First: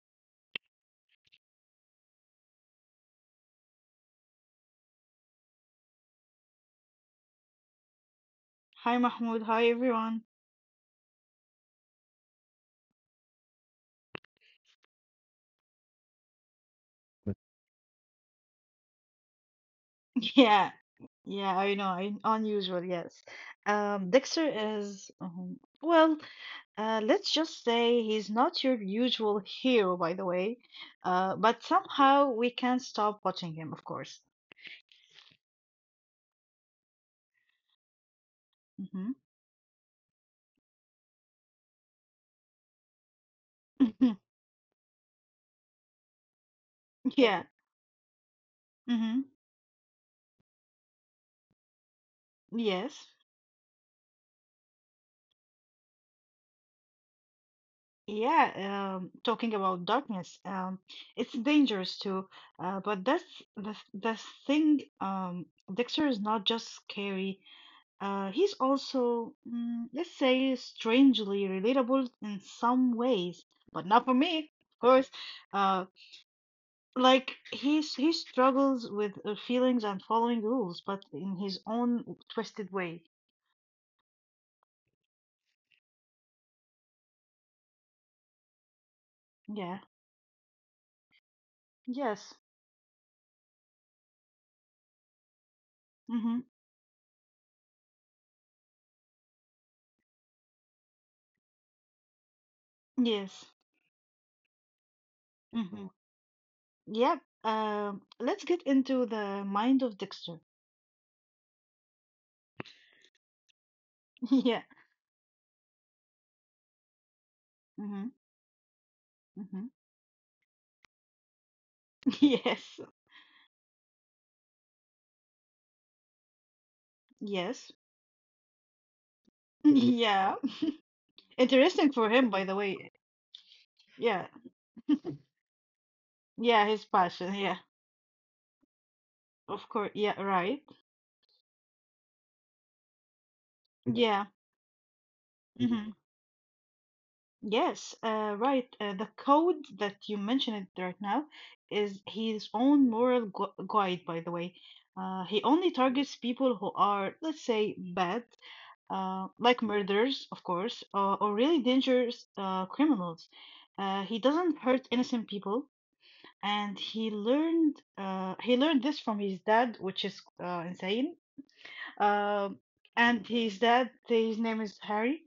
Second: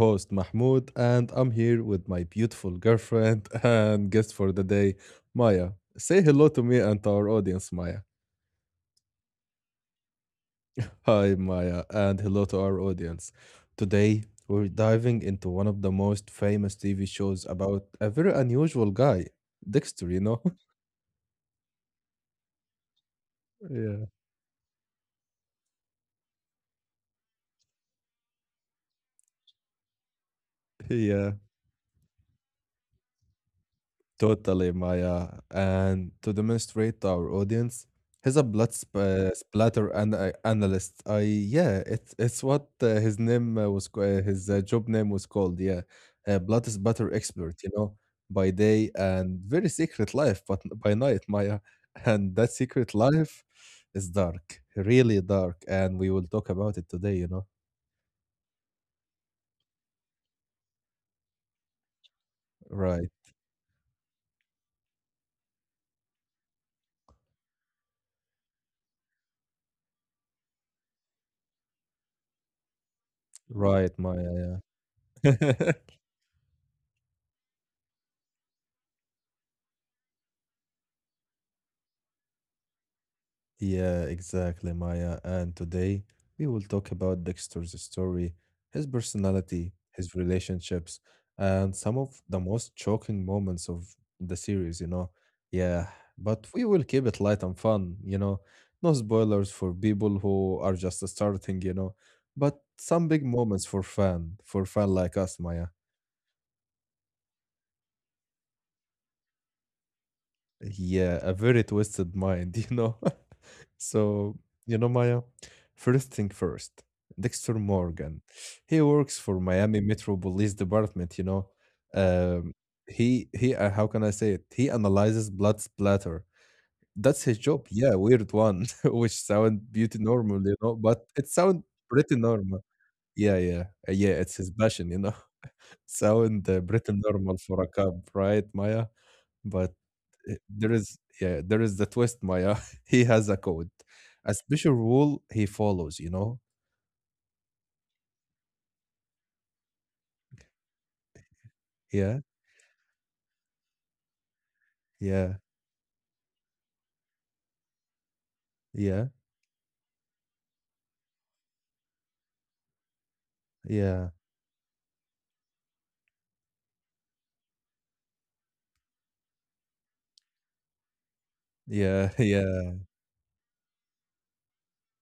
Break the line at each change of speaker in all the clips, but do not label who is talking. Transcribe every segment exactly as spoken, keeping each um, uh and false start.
host, Mahmoud, and I'm here with my beautiful girlfriend and guest for the day, Maya. Say hello to me and to our audience, Maya.
Hi Mahmoud, hi everyone.
Hi, Maya, and hello to our audience. Today, we're diving into one of the most famous T V shows about a very unusual guy, Dexter, you know?
Yeah, yeah, I know, I, unusual, yes. Um,
Yeah.
Dexter is, um, well, uh, let's just say he's not your usual hero, by the way, uh,
Yeah.
but somehow we can't stop watching him, of course.
Totally, Maya. And to demonstrate to our audience, he's a blood sp- uh, splatter an- uh, analyst. I yeah, it's it's what uh, his name uh,
Mm-hmm.
was ca- uh, his uh, job name was called. Yeah, uh, blood splatter
Yeah.
expert. You know, by day
Mm-hmm.
and very secret life, but n- by night, Maya. And that
Yes.
secret life is dark, really dark, and we will talk about it today. You know,
Yeah. Um, talking about darkness, um, it's dangerous too. Uh, but that's
right,
the the thing. Um, Dexter is not just scary. Uh, he's also, mm, let's say, strangely relatable in some ways, but not for
right,
me, of
Maya.
course. Uh,
Yeah.
like he's he struggles with uh, feelings and following rules, but in his own twisted way.
Yeah, exactly, Maya. And today we will talk about Dexter's story, his
Yeah.
personality, his relationships, and some
Yes.
of the most shocking moments of the series, you know. Yeah,
Mm-hmm.
but we will keep it light and fun, you know. No spoilers for people who are just starting, you know. But some
Yes.
big moments for fan, for fan like us,
Mm-hmm.
Maya.
Yep. Um, let's get into the mind of Dexter.
Yeah, a very twisted mind, you know.
Yeah.
So, you know, Maya, first thing first, Dexter
Mm-hmm.
Morgan, he works
Mm-hmm.
for Miami Metro Police Department, you know. Um,
Yes.
he he, uh, how can I say it? He analyzes blood splatter. That's his
Yes.
job. Yeah, weird one, which sound beauty
Yeah.
normal, you know, but it sound
Interesting for him,
pretty
by the
normal.
way.
Yeah, yeah, uh,
Yeah.
yeah. It's his passion, you know.
Yeah,
Sound
his
uh, pretty
passion. Yeah.
normal for a cop, right, Maya?
Of course,
But
yeah, right.
eh, there is yeah, there is the twist, Maya. He has a code,
Yeah.
a special rule he
Hmm.
follows, you know?
Yes, uh, right. Uh, the code that you mentioned it right now is his
Yeah,
own moral gu guide, by the way. Uh, he
yeah,
only targets people who are, let's say, bad, uh,
yeah,
like murderers, of course, uh, or really dangerous uh, criminals. Uh, he
yeah,
doesn't hurt innocent people, and he learned uh, he learned this from his dad, which is uh, insane.
yeah,
Um,
yeah,
and his dad, his name is Harry.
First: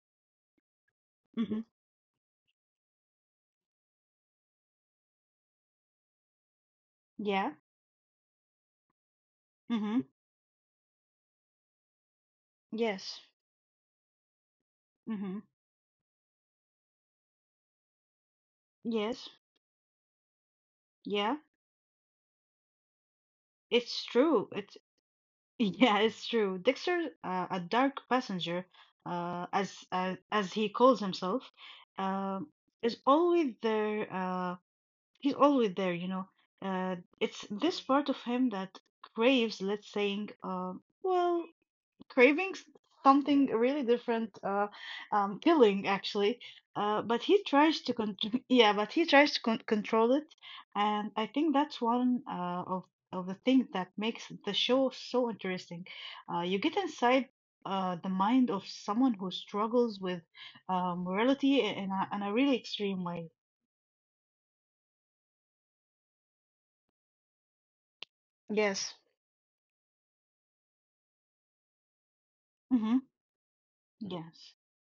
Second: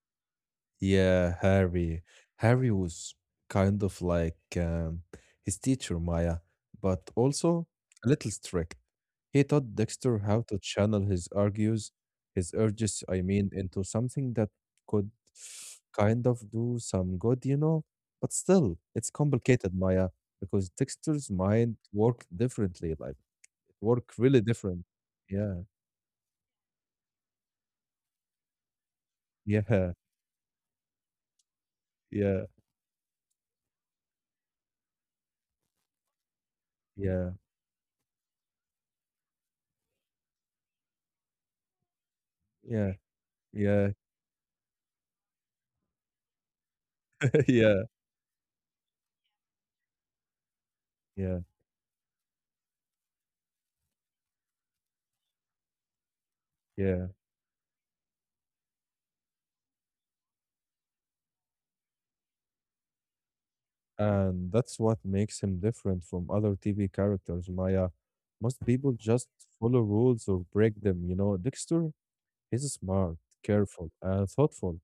yeah,
Mm-hmm.
Harry. Harry was kind of like um, his teacher, Maya, but
Yeah.
also a little strict. He taught
Mm-hmm.
Dexter how to channel his argues, his urges,
Yes.
I mean, into something that could
Mm-hmm.
kind of do some good, you know? But still, it's
Yes.
complicated, Maya, because Dexter's
Yeah.
mind worked differently, like it
It's
worked really
true. It's
different. Yeah,
yeah, it's true. Dexter, uh, a dark passenger, uh, as
yeah,
uh, as he calls himself,
yeah,
um, is always there. Uh, he's always there. You know, uh,
yeah,
it's this part of him that craves, let's saying, um, well, craving s-
yeah,
something really
yeah,
different, uh, um, feeling actually. Uh, but he tries to
yeah,
con- yeah, but he tries to con- control it, and I
yeah,
think that's one uh, of of the things that makes the show so interesting. Uh, you get
yeah.
inside. Uh, the mind of someone who struggles with uh, morality in a, in a really extreme way.
And that's what makes him different from other T V characters, Maya. Most people
Yes.
just follow rules or break them, you know. Dexter He's
Mm-hmm.
smart, careful, and
Yes,
thoughtful,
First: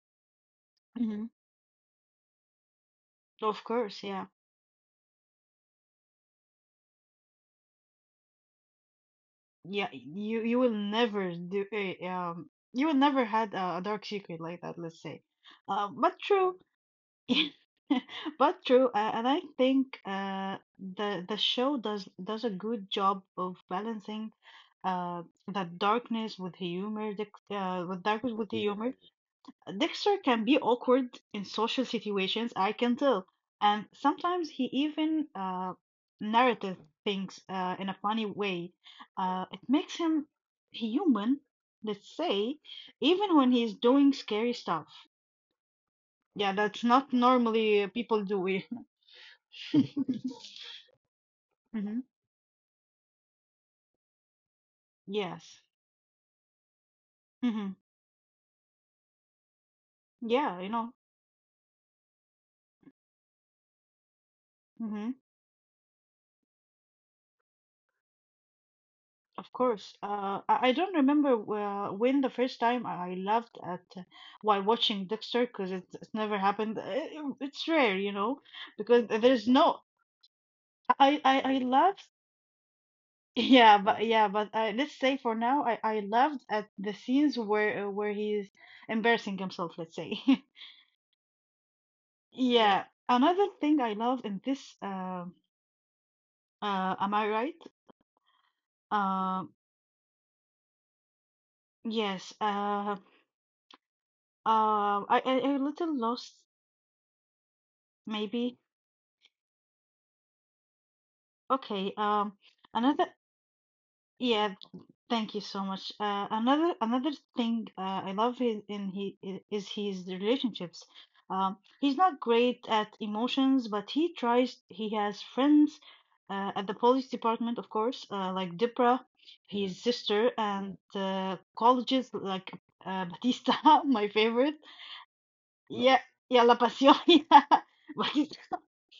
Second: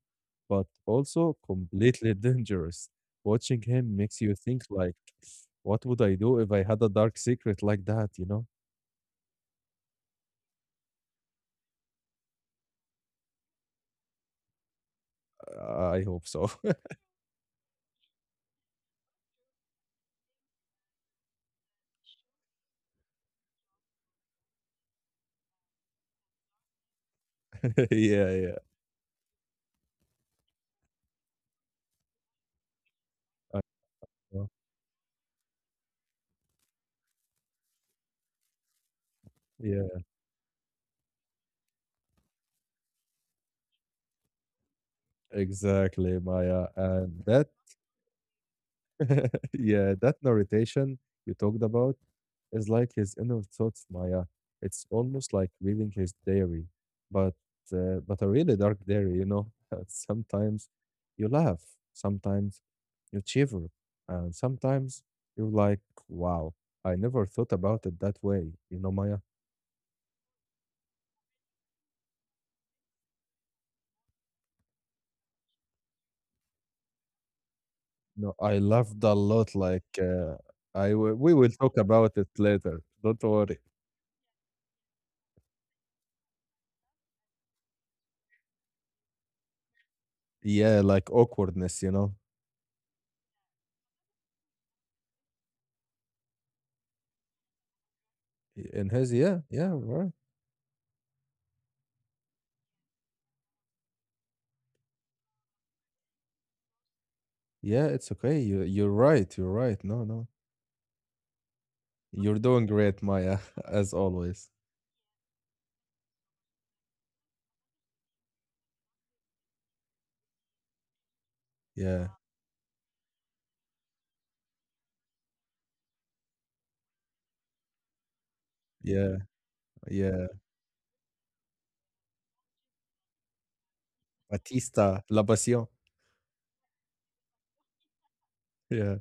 but
hmm,
also completely dangerous. Watching
of
him
course,
makes
yeah.
you think like, what would I do if I had a dark secret like that, you know?
Yeah, you you will never do a um you will never had a, a dark secret like that, let's say.
Uh,
Um,
I
but
hope so.
true, but true, uh, and I think uh the the show does does a good job of balancing uh the darkness with humor, the, uh with
yeah,
darkness with
yeah.
Yeah. humor, Dexter can be awkward in social situations, I can tell.
I
And
know.
sometimes he even uh, narrative things uh, in a funny way. Uh, it makes
Yeah,
him human, let's say, even when he's doing scary stuff.
exactly,
Yeah,
Maya.
that's not
And that
normally uh, people do it.
yeah, that narration you talked about
Mhm.
is like his inner thoughts, Maya. It's almost like
Yes.
reading his diary, but
Hmm.
uh, but a really dark diary, you know.
Yeah,
Sometimes
you know.
you laugh, sometimes you shiver, and sometimes
Hmm.
you're like, "Wow, I never thought about it that way," you know, Maya.
Of course. Uh, I, I don't remember uh, when the first time I laughed at uh, while watching Dexter because it, it never happened. It, it's rare, you
No,
know,
I laughed
because
a
there's
lot.
no.
Like uh, I, w-
I
we
I,
will
I
talk
laughed.
about it later. Don't worry.
Yeah, but yeah, but uh, let's say for now, I I laughed at the scenes where uh, where he's embarrassing himself. Let's say. Yeah.
Yeah, like awkwardness, you know.
Yeah. Another thing I love in this. Uh, uh, am I right?
In his, yeah,
Um,
yeah, right.
yes. Uh. Uh. I I I a little lost
Yeah, it's okay.
maybe.
You you're right. You're right. No, no.
Okay, um,
You're doing great,
another,
Maya, as always.
yeah, thank you so much. Uh, another another thing uh, I love in, in he i- is his relationships. Um, he's
Yeah.
not great at emotions, but he tries. He has friends uh, at the police department, of course, uh, like Dipra,
Yeah.
Yeah. his
Yeah.
sister, and uh, colleges like uh, Batista, my favorite.
Batista, La Pasión.
La- Yeah, yeah, La Pasión, yeah, Batista
Yeah.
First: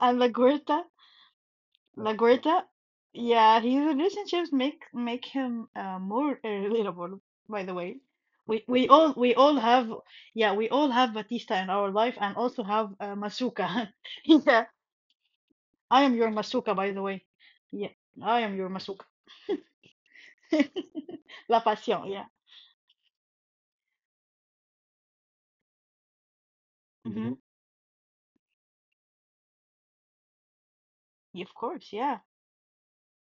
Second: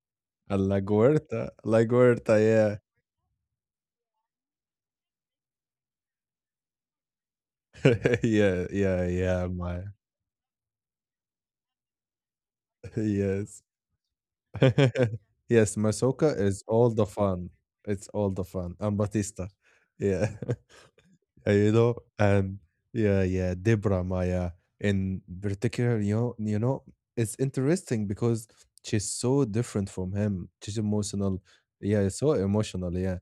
and La
Uh, La
Guerta.
Guerta. La Guerta,
LaGuardia,
yeah.
yeah, his relationships make make him uh, more uh, relatable. By the way,
Yeah,
we we
yeah,
all we
yeah,
all
Maya.
have, yeah, we all have Batista in our life and also have uh,
Yes.
Masuka. Yeah,
Yes,
I am your
Masoka is
Masuka,
all
by the
the
way.
fun.
Yeah,
It's all
I
the
am your
fun. And
Masuka.
Batista. Yeah. uh,
La
you know,
Passion, yeah.
and yeah, yeah, Debra Maya in particular, you know, you know, it's
Mm-hmm.
interesting because she's so different from him. She's emotional,
Mhm. Of course,
yeah,
yeah.
so emotional, yeah,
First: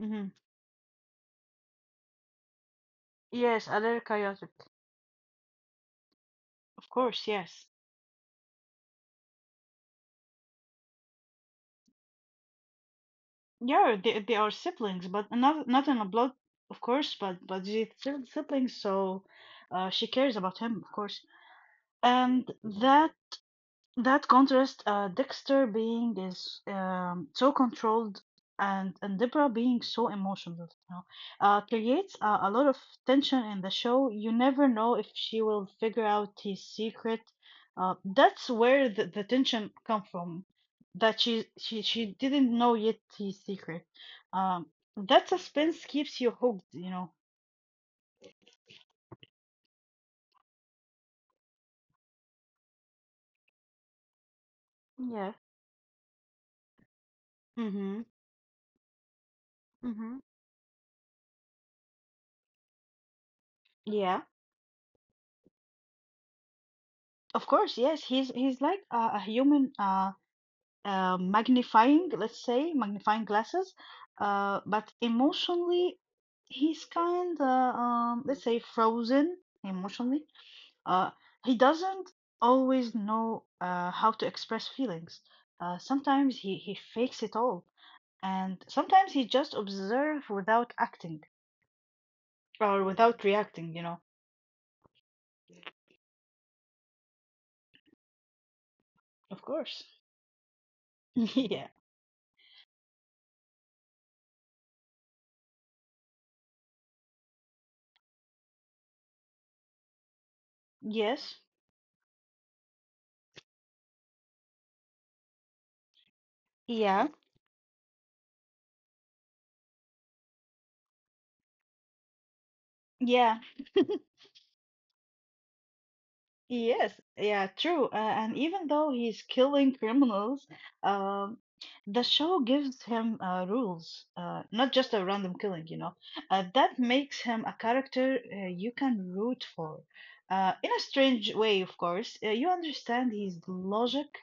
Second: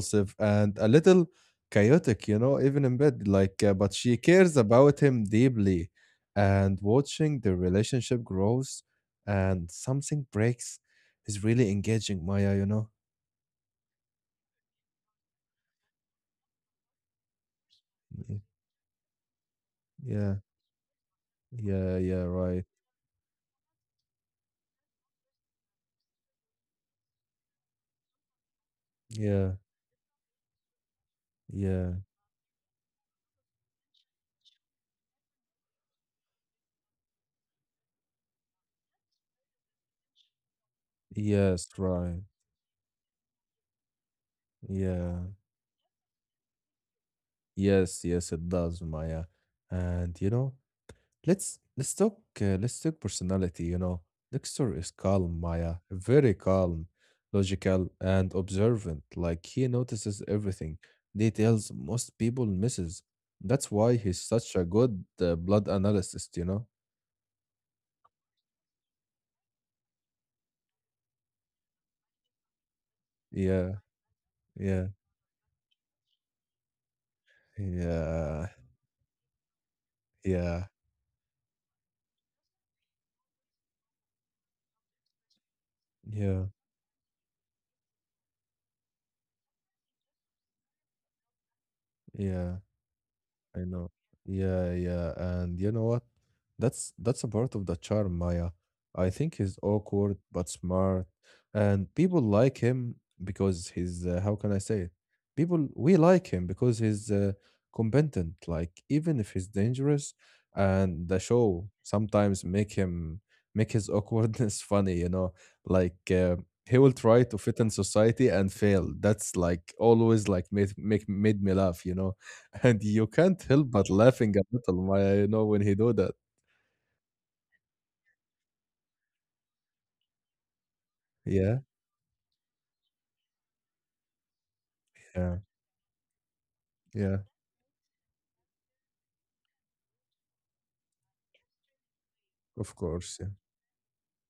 Mm-hmm.
and a little chaotic, you know, even in bed. Like,
Yes,
uh, but
Alerka
she
Yusuf.
cares about him deeply, and
Of course,
watching the
yes.
relationship grows and something breaks is really engaging, Maya. You know,
Yeah, they they are siblings, but not not in a blood, of course, but but they still
Mm,
siblings, so uh, she
yeah,
cares about him, of course.
yeah, yeah,
And
right,
Mhm. that that contrast, uh, Dexter being is um, so controlled and, and Deborah
yeah,
being so emotional, you know, uh,
yeah.
creates a, a lot of tension in the show. You never know if she will figure out his secret. Uh, that's where the, the tension come from, that she,
Yes,
she she
right.
didn't know yet his secret. Um,
Yeah.
that suspense keeps you hooked, you know.
Yes, yes, it does, Maya. And you know, let's let's talk uh, let's talk personality, you know. Dexter is calm,
Yeah.
Maya, very calm, logical
Mm-hmm.
and observant. Like he notices
Mm-hmm.
everything, details most people misses. That's why he's
Yeah,
such a good uh, blood analyst, you know?
of course, yes. He's he's like a, a human. Uh, uh, magnifying, let's say, magnifying
Yeah,
glasses. Uh,
yeah,
but emotionally, he's kind of, um,
yeah,
let's say, frozen emotionally.
yeah,
Uh, he doesn't always know uh, how to express feelings. Uh, sometimes
yeah,
he, he fakes it all, and sometimes he just observes without acting
yeah.
or without
I
reacting, you
know.
know.
Yeah, yeah. And you know what? That's that's a part of the charm, Maya. I think
Of
he's
course.
awkward but smart,
Yeah.
and people like him because he's uh, how can I say it? People we like him because he's uh, competent. Like even if he's dangerous, and the
Yes.
show sometimes make him make his awkwardness funny. You know, like uh, he will
Yeah.
try to fit in society and fail. That's like always like made make made me laugh. You know and you can't
Yeah.
help but laughing a little, my, you know, when he do that.
Yes, yeah, true. Uh, and even though he's killing criminals, um,
Yeah,
the show gives him uh, rules, uh, not just a
yeah,
random killing, you know. Uh, that
yeah.
makes him a character uh, you can root for. Uh, in a strange way, of course, uh, you
Of course,
understand
yeah,
his logic.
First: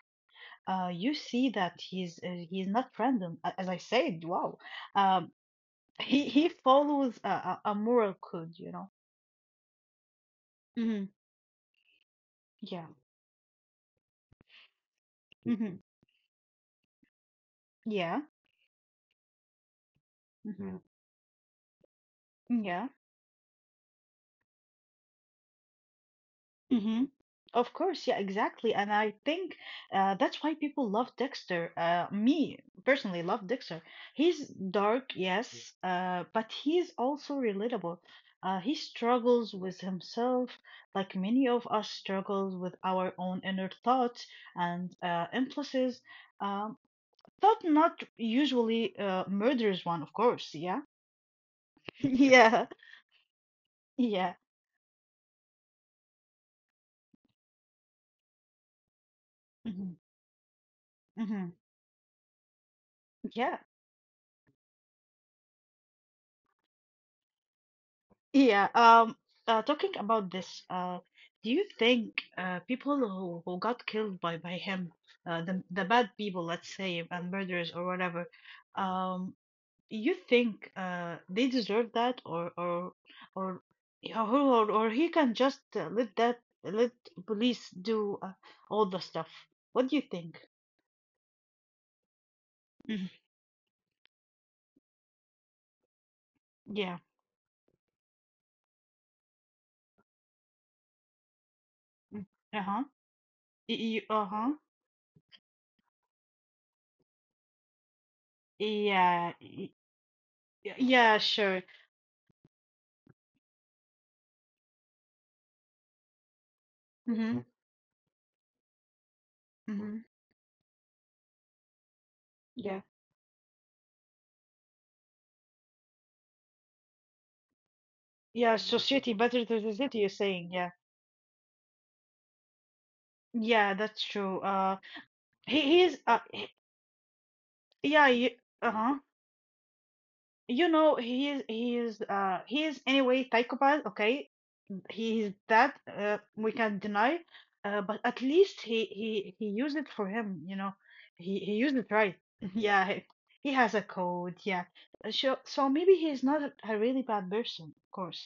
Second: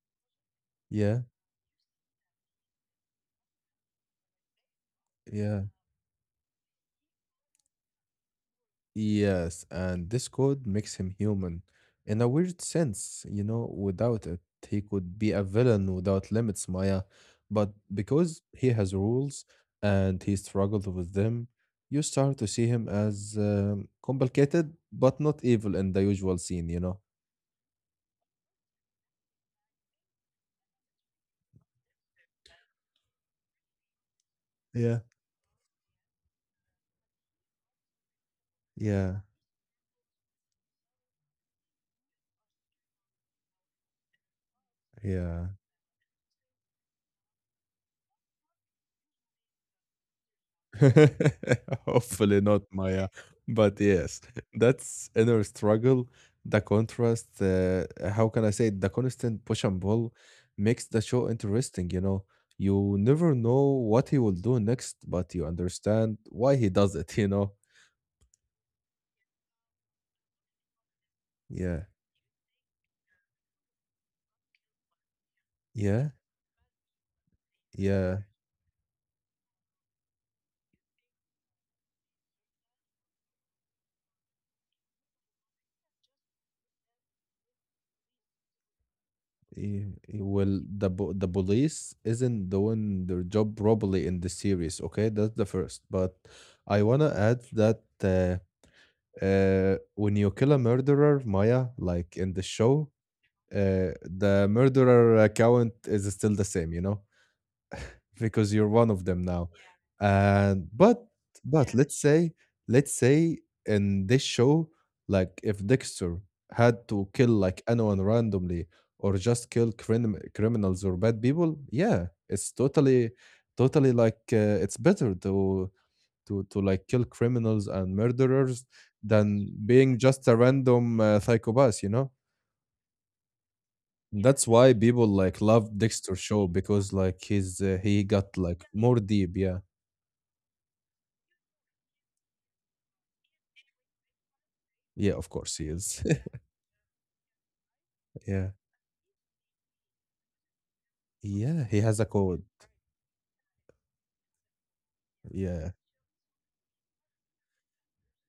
Uh, you
yeah,
see that he's uh, he's not random, A- as I said. Wow, um,
yeah.
he he follows a, a, a moral code, you know.
Yes, and this code makes
Hmm.
him human, in a weird
Yeah.
sense. You know, without it, he could be a
Hmm.
villain without limits, Maya. But
Yeah.
because he has rules and he
Mm.
struggled with them, you start to see him
Yeah.
as um, complicated, but not evil in the usual scene. You know.
Mm-hmm. Of course, yeah, exactly. And I think uh, that's why people love Dexter. Uh, me personally love Dexter. He's
Yeah,
dark, yes, uh, but he's also relatable. Uh, he
yeah,
struggles with himself, like many of us struggles with our own inner thoughts and uh,
yeah.
impulses. Um, thought not usually uh, murders one, of course. Yeah,
Hopefully
yeah,
not, Maya. But yes,
yeah.
that's inner struggle. The contrast, uh, how can I say it? The constant push and
Hmm.
pull makes the show
Hmm.
interesting, you know. You never
Yeah.
know what he will do next, but you understand why he does it, you know.
Yeah, um, uh, talking about this, uh, do you
Yeah,
think uh, people who, who got killed by, by him, uh, the, the bad
yeah,
people, let's say, and murderers or
yeah.
whatever, um, you think uh, they deserve that, or or or, or or or he can just uh, let that let police do uh, all the stuff? What do
y-
you
y-
think?
Well, the po- the police isn't
Mhm.
doing their job properly in the series, okay? That's the first. But I
Yeah.
wanna add that uh, uh, when you kill a murderer, Maya, like
Mm.
in the
Uh-huh.
show, uh,
Y- y-
the
Uh-huh.
murderer account is still the same, you know, because you're one of them
Yeah.
now.
y-
And
y-
but
Yeah, sure.
but let's say let's say in this show, like if Dexter had to kill
Mm-hmm.
like anyone randomly or just kill
Mm-hmm.
crim- criminals or bad people, yeah, it's
Yeah.
totally totally like uh, it's better to to to like kill criminals and
Yeah,
murderers
society better
than
than the
being
city, you're
just a
saying. Yeah.
random uh, psychopath you know
Yeah, that's true.
that's why
Uh,
people like
he,
love
he's
dexter
uh
show
he,
because like he's uh, he
yeah, you,
got like more
uh-huh.
deep yeah
You know, he is he is uh he is anyway psychopath, okay?
yeah
he
of
is
course he
That
is
uh, we can deny, uh, but at
yeah
least he he he used it for him. You know, he he
yeah
used
he
it
has a
right.
code
Yeah, he, he has a code. Yeah, Uh, so
yeah
so maybe he's not a a really bad person. Of course.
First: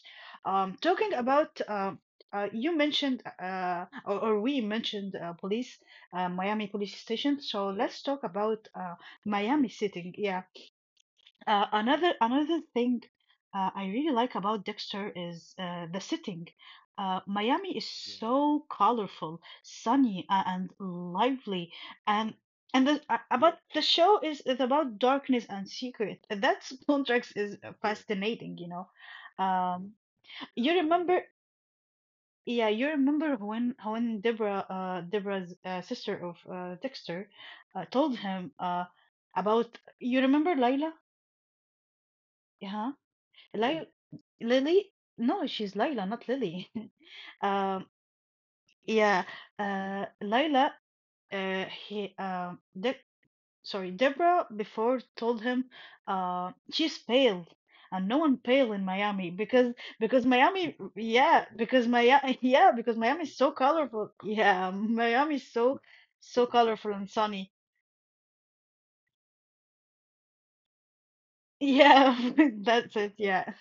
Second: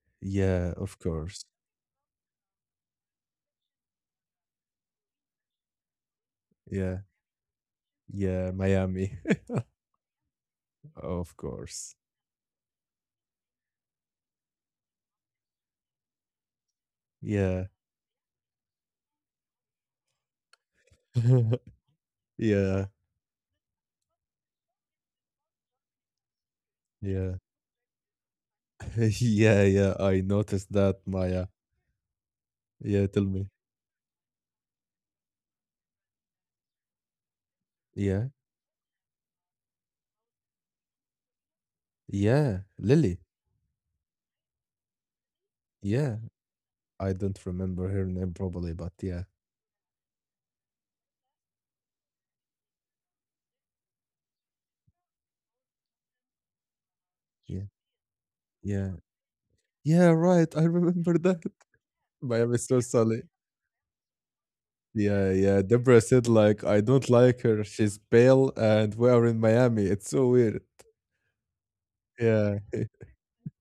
Um,
yeah of
talking
course
about um. Uh, you mentioned, uh, or, or we mentioned, uh, police, uh, Miami police
yeah
station. So let's talk
yeah
about uh,
miami
Miami sitting. Yeah,
of
uh,
course
another another thing uh, I really like about Dexter is uh, the setting. Uh,
yeah
Miami is Yeah. so colorful, sunny, uh, and lively, and
yeah
and the, uh, Yeah. about the Yes. show is, is about darkness and secret. That contrast
yeah
is Yeah. fascinating, you know.
yeah
Um,
yeah I
you
noticed that
remember,
maya
yeah, you
yeah tell
remember
me
when when Deborah, uh, Deborah's uh, sister of uh, Dexter, uh, told
yeah
him uh, about. You remember Lila?
yeah lily
Lil Lily? No, she's Layla,
yeah
not Lily.
I don't remember
Um,
her name properly, but yeah,
yeah, uh, Layla, uh, he, um, De sorry, Deborah before told him, uh, she's pale,
yeah,
and no one pale in
yeah,
Miami because
yeah.
because
Right, I
Miami,
remember that.
yeah, because Miami,
Miami
yeah,
so
because
sorry.
Miami is so colorful. Yeah,
Yeah,
Miami is
yeah.
so
Deborah said
so
like I
colorful
don't
and
like
sunny.
her. She's pale and we are in Miami. It's so weird.
Yeah,
Yeah.
that's it. Yeah,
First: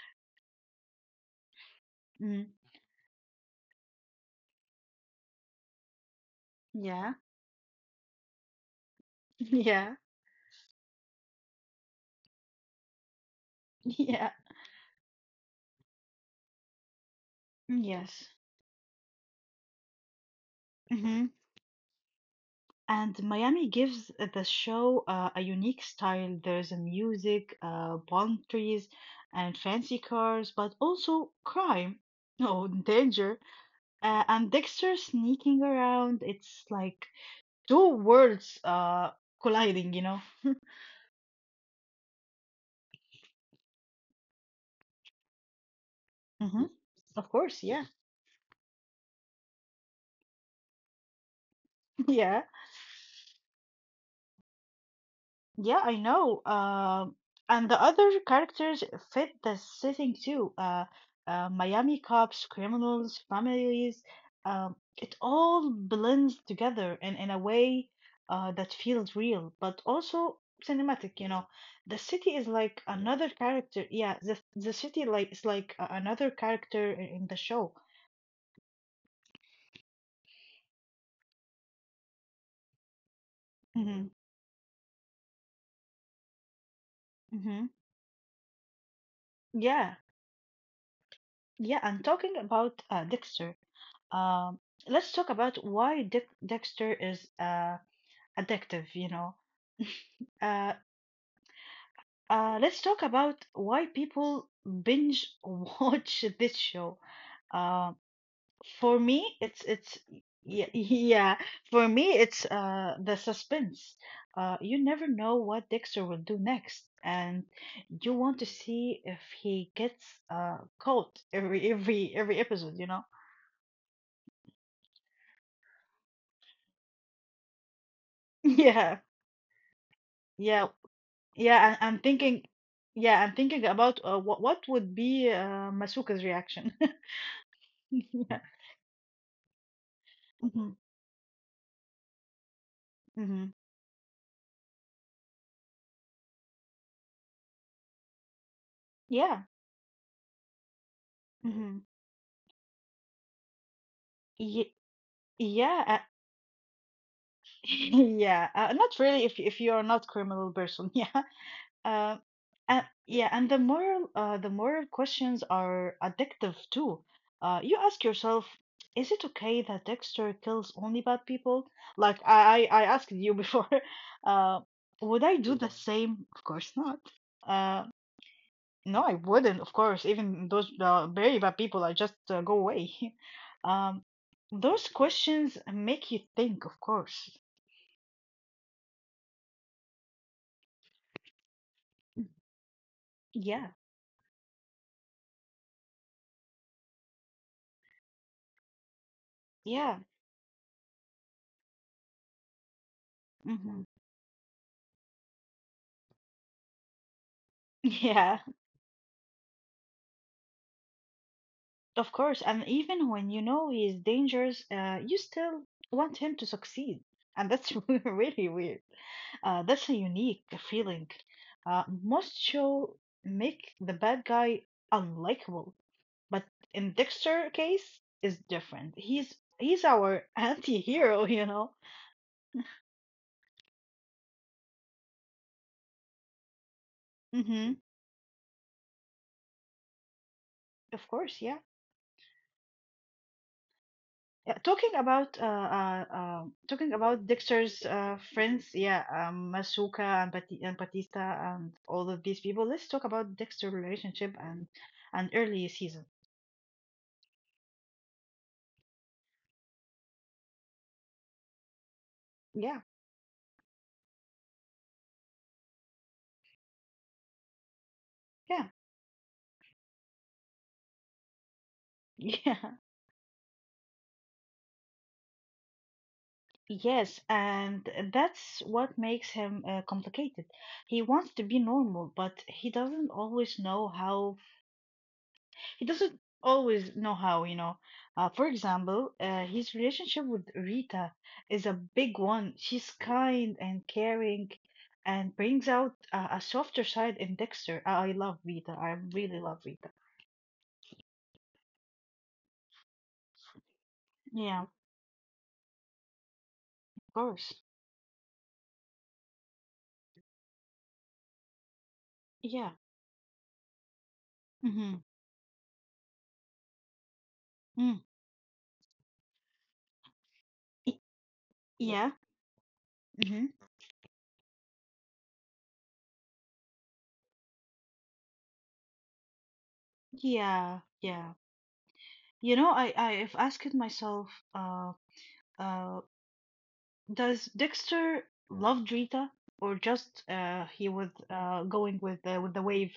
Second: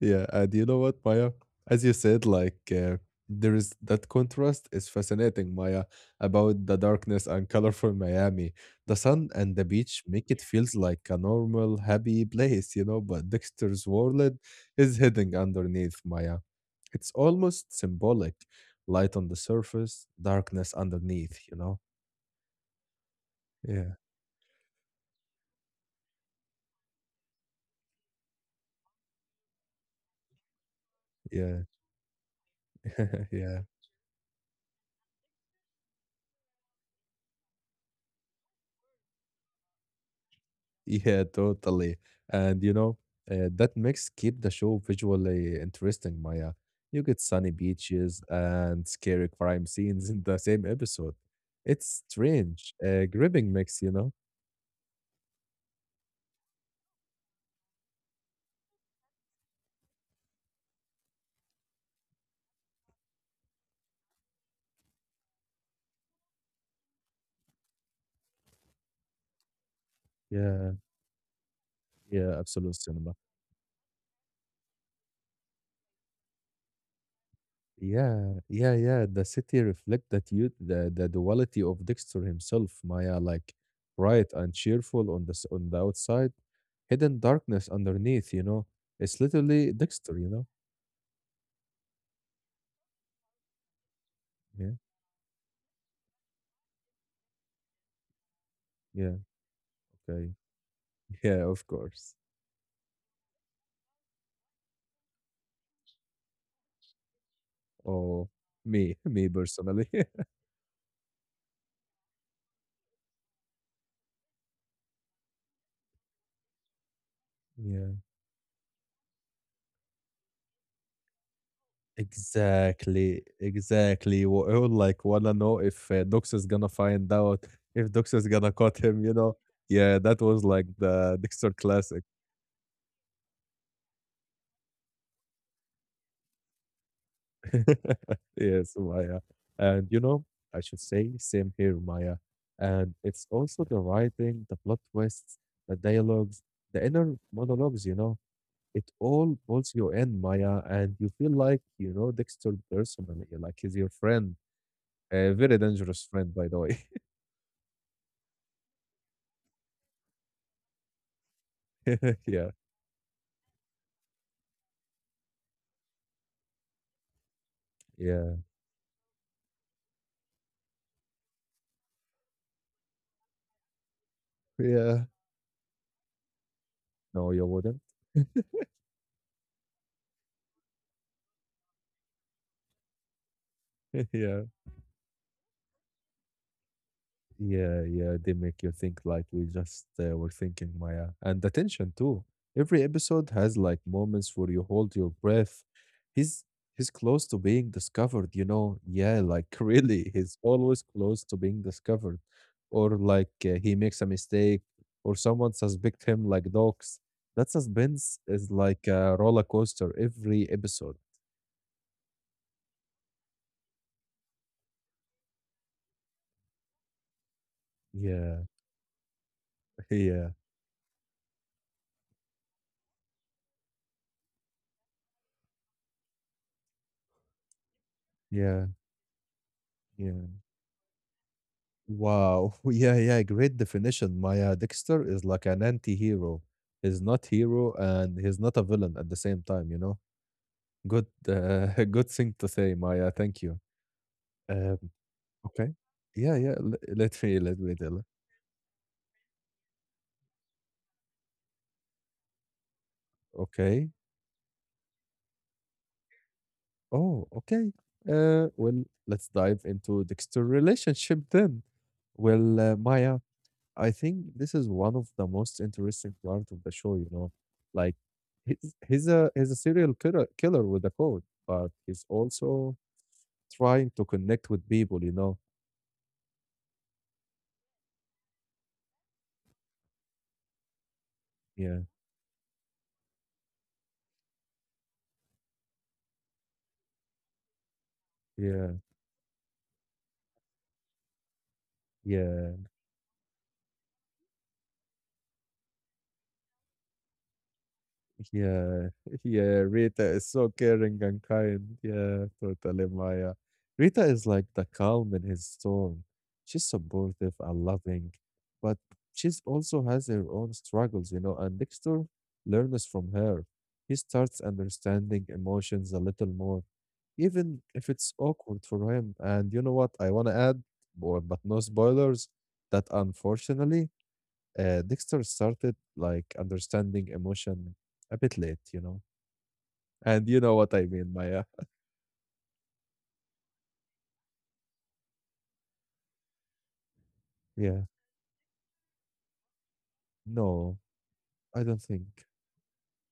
Yeah, and you know what, Maya? As you said,
mm,
like uh, there is that contrast is fascinating, Maya, about the
yeah,
darkness and colorful Miami. The sun and the
yeah,
beach make it feels like a normal, happy place, you know, but Dexter's world
yeah.
is hidden underneath, Maya. It's almost
Yes.
symbolic. Light on the surface, darkness
Mm-hmm.
underneath, you know?
And Miami
Yeah,
gives the show uh, a unique style. There's a music, uh, palm trees, and fancy cars, but also
yeah,
crime, oh, danger,
yeah.
uh, and Dexter sneaking around. It's like two worlds uh, colliding, you know?
Yeah, totally. And you know, uh, that mix keep the show visually interesting, Maya.
Hmm.
You get
Of
sunny
course, yeah.
beaches and scary crime scenes in the same episode. It's
Yeah.
strange, a gripping mix, you know?
Yeah, I know. Um, and the other characters fit the setting too. Uh, uh, Miami cops, criminals, families. Um, it all blends together in, in a way uh, that feels real, but also
Yeah,
cinematic, you know. The
yeah,
city is
absolute
like
cinema.
another character. Yeah, the the city like is like a- another character in in the show.
Yeah, yeah, yeah. The city reflect that you the, the duality of Dexter himself, Maya, like
Mm-hmm.
bright and cheerful on the s- on the outside, hidden darkness
Mm-hmm.
underneath, you know. It's literally
Yeah.
Dexter, you know?
Yeah, and talking about uh, Dexter. Um,
Yeah,
let's talk about why Dex- Dexter is uh, addictive, you
yeah,
know.
okay.
Uh,
Yeah, of course.
uh, let's talk about why people binge watch this show. Uh,
Oh, me,
for
me
me, it's
personally.
it's yeah, yeah. For me, it's uh the suspense. Uh, you never know what Dexter will do next, and
Yeah,
you want to see if he gets uh caught every every every episode. You know?
exactly, exactly. Wha- I would like wanna know if uh, Dux is gonna find out, if Dux is gonna cut him,
Yeah,
you know. Yeah, that was like
yeah.
the Dexter
Yeah, I,
classic.
I'm thinking. Yeah, I'm thinking about uh, what what would be uh, Masuka's reaction. Yeah.
Yes, Maya. And you know, I
Hmm.
should say same here, Maya. And it's
Hmm.
also the writing, the plot twists, the dialogues, the inner monologues, you know. It all
Yeah.
pulls you in, Maya, and you feel like
Hmm.
you know Dexter personally, like he's your friend.
Ye
A very
Yeah. Uh,
dangerous friend, by the way.
yeah. Uh, not really if if you're not criminal person. Yeah. Uh,
yeah,
and, yeah, and the moral uh, the moral questions are addictive too. Uh, you ask
yeah,
yourself, is it okay that Dexter kills only bad people? Like I I I asked you before, uh,
yeah.
would I do the same? Of course not.
No, you wouldn't.
Uh, no, I wouldn't. Of course, even those uh, very bad people, I just uh, go away. Um,
yeah.
those questions make you think, of course.
Yeah, yeah, they make you think like we just uh, were thinking, Maya. And attention too. Every episode has
Yeah,
like moments where you hold your breath. He's he's close to being discovered, you know. Yeah, like
yeah.
really, he's always close to being discovered. Or like uh, he
Hmm.
makes a mistake, or someone suspect him like dogs. That suspense
Yeah.
is like a roller coaster every episode.
Of course, and even when you know he is dangerous, uh, you still want him to succeed. And that's
Yeah,
really weird. Uh, that's a
yeah,
unique feeling. Uh, most show make the bad guy unlikable, but in Dexter case is
yeah,
different. He's he's
yeah.
our anti-hero, you know.
Wow. Yeah, yeah, great definition. Maya Dexter is like an anti-hero. He's not hero
Hmm.
and he's not a villain at the same time, you know? Good
Of course,
uh,
yeah.
good thing to say, Maya. Thank you.
Yeah,
Um,
talking about uh,
okay.
uh,
Yeah, yeah.
uh,
l-
talking
Let
about
me let me
Dexter's
tell.
uh, friends, yeah, um, Masuka and, Bati- and Batista and all of these people. Let's talk about Dexter
Okay.
relationship and and early season.
Oh, okay. Uh, well, let's dive into Dexter relationship then. Well, uh,
Yeah,
Maya, I think this is one of the most interesting part of the show, you know. Like he's
yeah,
he's a he's a serial killer killer with a code, but he's also
yeah,
trying to connect with people, you know.
yes, and that's what makes him uh, complicated. He wants to be
Yeah,
normal, but he doesn't always know how He doesn't always know how, you know. Uh, for
yeah,
example, uh, his relationship with Rita is a big
yeah.
one. She's kind and caring and brings out a, a softer side in Dexter. I, I love Rita.
Yeah,
I really
yeah,
love
Rita
Rita.
is so caring and kind. Yeah, totally, Maya. Rita is like the
Yeah, of
calm in his storm. She's supportive and
course.
loving, but she's also has her own struggles, you know, and Dexter
Yeah.
learns from her. He starts
Mm-hmm.
understanding emotions a little more, even if
Mm.
it's awkward for him. And you know what? I want to add,
Y-
boy, but no
Yeah.
spoilers, that
Mm-hmm.
unfortunately, uh, Dexter started like understanding emotion a bit late, you know. And you know what I
Yeah.
mean, Maya.
Yeah. You know, I, I have asked myself, uh, uh, does
Yeah.
Dexter love Rita or just
No,
uh he was
I
uh
don't
going
think.
with uh, with the wave?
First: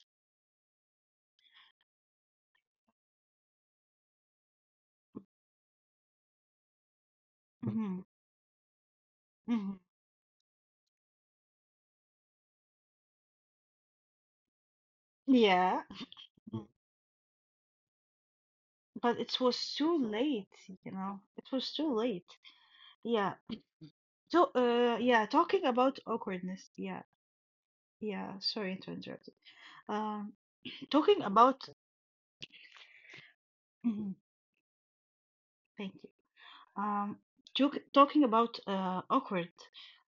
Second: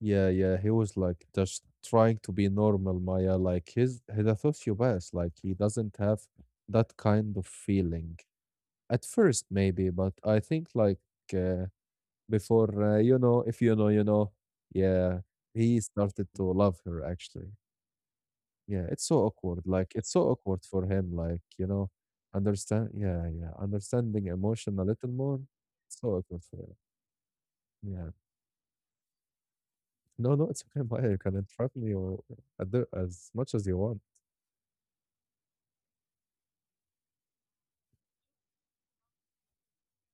Yeah, yeah. He was like just trying to be normal, Maya. Like his he's a sociopath. Like he doesn't have that kind of
Mhm,
feeling at first,
mhm.
maybe. But I think like uh, before, uh, you know, if you know, you know. Yeah, he
Yeah,
started to
mhm.
love her actually. Yeah, it's
But
so
it
awkward.
was
Like
too
it's so
late,
awkward for
you
him.
know.
Like
It
you
was
know,
too late.
understand. Yeah,
Yeah.
yeah, understanding
So,
emotion a
uh,
little
yeah,
more.
talking about
So awkward for
awkwardness.
him.
Yeah,
Yeah.
yeah. Sorry to interrupt. Um,
No, no, it's okay. Maya. You
talking
can
about.
interrupt me or at the, as much as you want.
Mhm. Thank you. Um, talk, talking about uh awkward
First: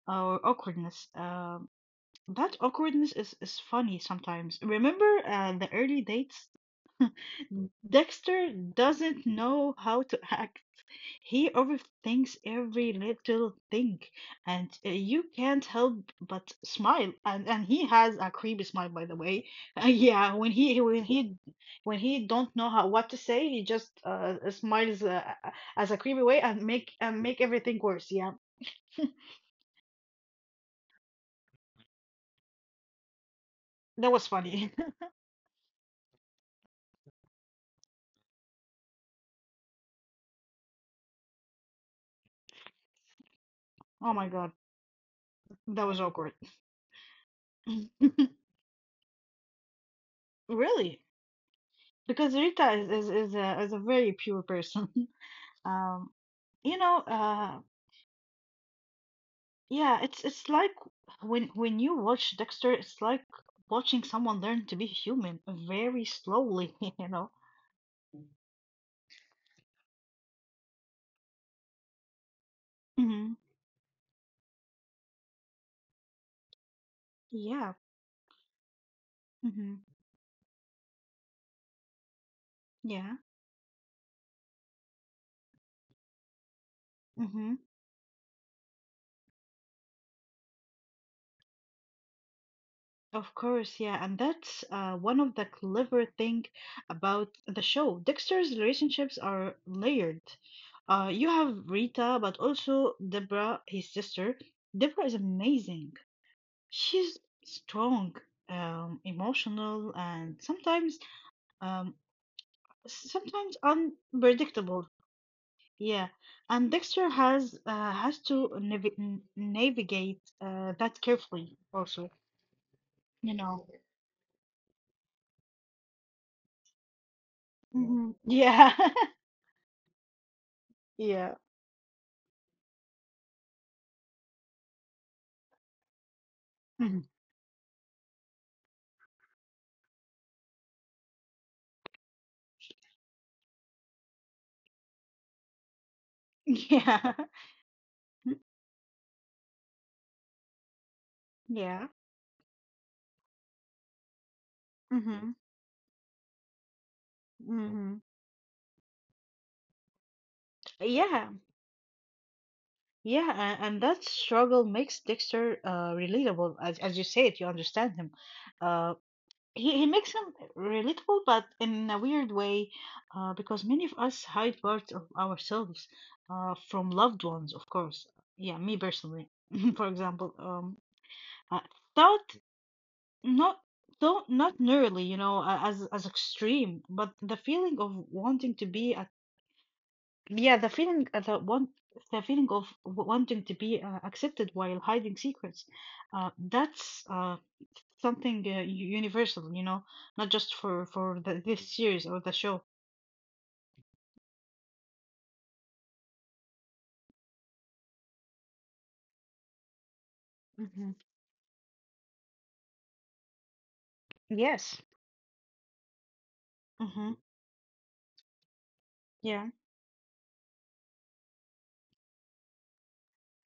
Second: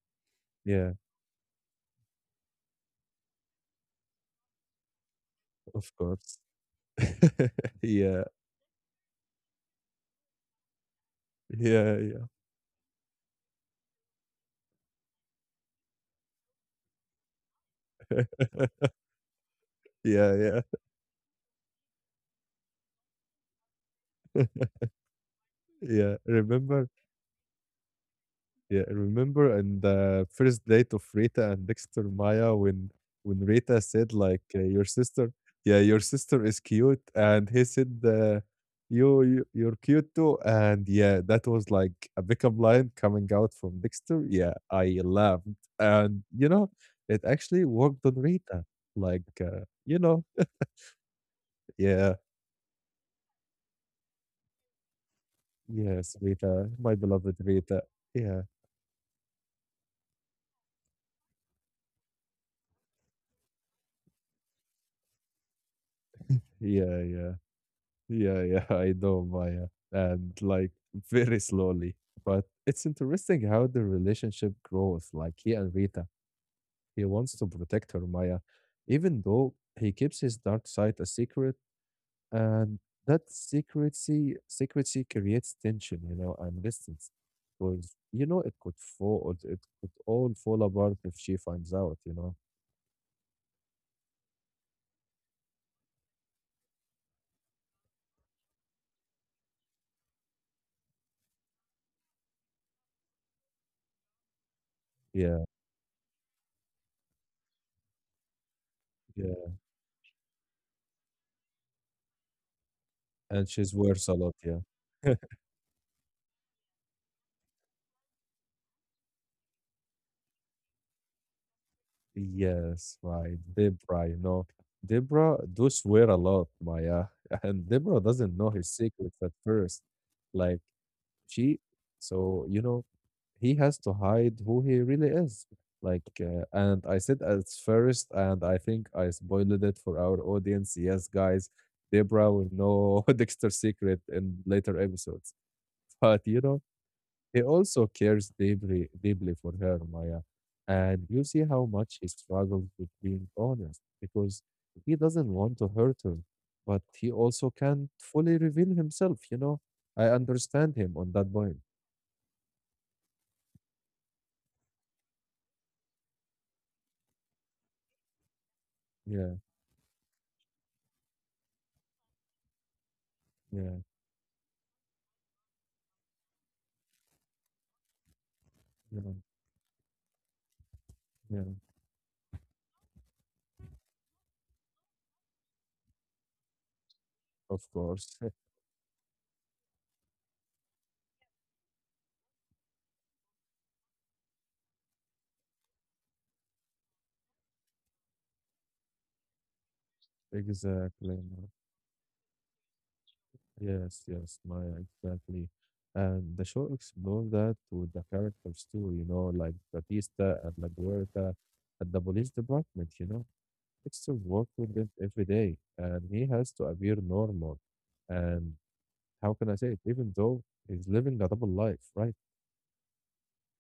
or
Yeah,
awkwardness. Um, that awkwardness is is funny sometimes. Remember, uh, the
of
early
course.
dates.
yeah,
Dexter doesn't know how to act. He
yeah, yeah,
overthinks every little thing, and uh, you can't help but smile. And and he has a creepy smile, by the way. Uh, yeah,
yeah,
when
yeah,
he when he when he don't know how what to say, he just uh, smiles uh, as a
yeah.
creepy way and
Remember,
make and make everything worse. Yeah,
yeah, I remember in the first date of Rita and Dexter Maya when when Rita
that
said
was
like uh,
funny.
your sister, yeah, your sister is cute, and he said uh, you, you you're cute too, and yeah, that was like a pickup line coming out from
Oh
Dexter.
my God,
Yeah, I laughed,
that was
and
awkward.
you know, it actually worked on Rita. Like uh, you know,
Really?
yeah,
Because Rita is is is a is a very pure person. Um,
yes, Rita,
you
my
know,
beloved
uh.
Rita. Yeah,
Yeah, it's it's like when when you watch Dexter, it's like watching someone learn to be human very slowly,
yeah,
you know.
yeah. Yeah, yeah, I know, Maya. And like very slowly. But it's
Hmm.
interesting how the relationship grows. Like he and Rita, he wants to
Yeah.
protect her, Maya, even though
Hmm.
he keeps his dark side a secret. And
Yeah.
that secrecy, secrecy creates tension, you know, and distance.
Hmm.
Because, you know, it could fall, it could all fall apart if she finds out, you know?
Of course, yeah, and that's uh, one of the clever thing about the show. Dexter's relationships are layered. Uh, you have Rita, but also Deborah, his sister. Deborah is
Yeah,
amazing. She's strong, um,
yeah.
emotional, and sometimes um,
And
sometimes
she's worse a lot,
unpredictable.
yeah.
Yeah, and Dexter has uh, has to navi n- navigate uh, that carefully also,
Yes,
you
right.
know.
Debra, you know, Debra do swear a lot, Maya, and Debra
Hmm.
doesn't know his
Yeah,
secrets at first. Like
yeah.
she, so you know, he has to hide who he really is. Like, uh, and I
Mhm.
said at first, and I think I spoiled it for our audience. Yes, guys, Debra will know Dexter's secret in later episodes. But you know,
Yeah,
he also cares deeply, deeply for her, Maya. And you see how
yeah.
much he struggles with being honest because he doesn't
Mm-hmm.
want to hurt her, but he also can't
Mm-hmm.
fully reveal himself, you know? I understand him on that
Yeah,
point.
yeah, and, and that struggle makes Dexter uh relatable. As as you say it, you understand him. Uh,
Yeah,
he, he makes them relatable, but in a weird way, uh, because
yeah,
many of us hide parts of ourselves uh, from loved ones, of course. Yeah, me
yeah,
personally, for example, um,
yeah,
uh, thought not though not nearly, you know, a- as as extreme, but the
of
feeling of
course.
wanting to be a yeah, the feeling uh, the want the feeling of w- wanting to be uh, accepted while hiding secrets, uh, that's uh, something uh, u- universal, you know, not just for
Exactly.
for the,
Maya.
this series or the show.
Yes, yes, Maya, exactly. And the show explored that with the characters too, you know, like Batista and La
Hmm.
Guerta at the police department, you know Dexter works with
Yes.
them every day, and he has to appear
Mm-hmm.
normal. And how can I
Yeah,
say it? Even though he's living a double life, right?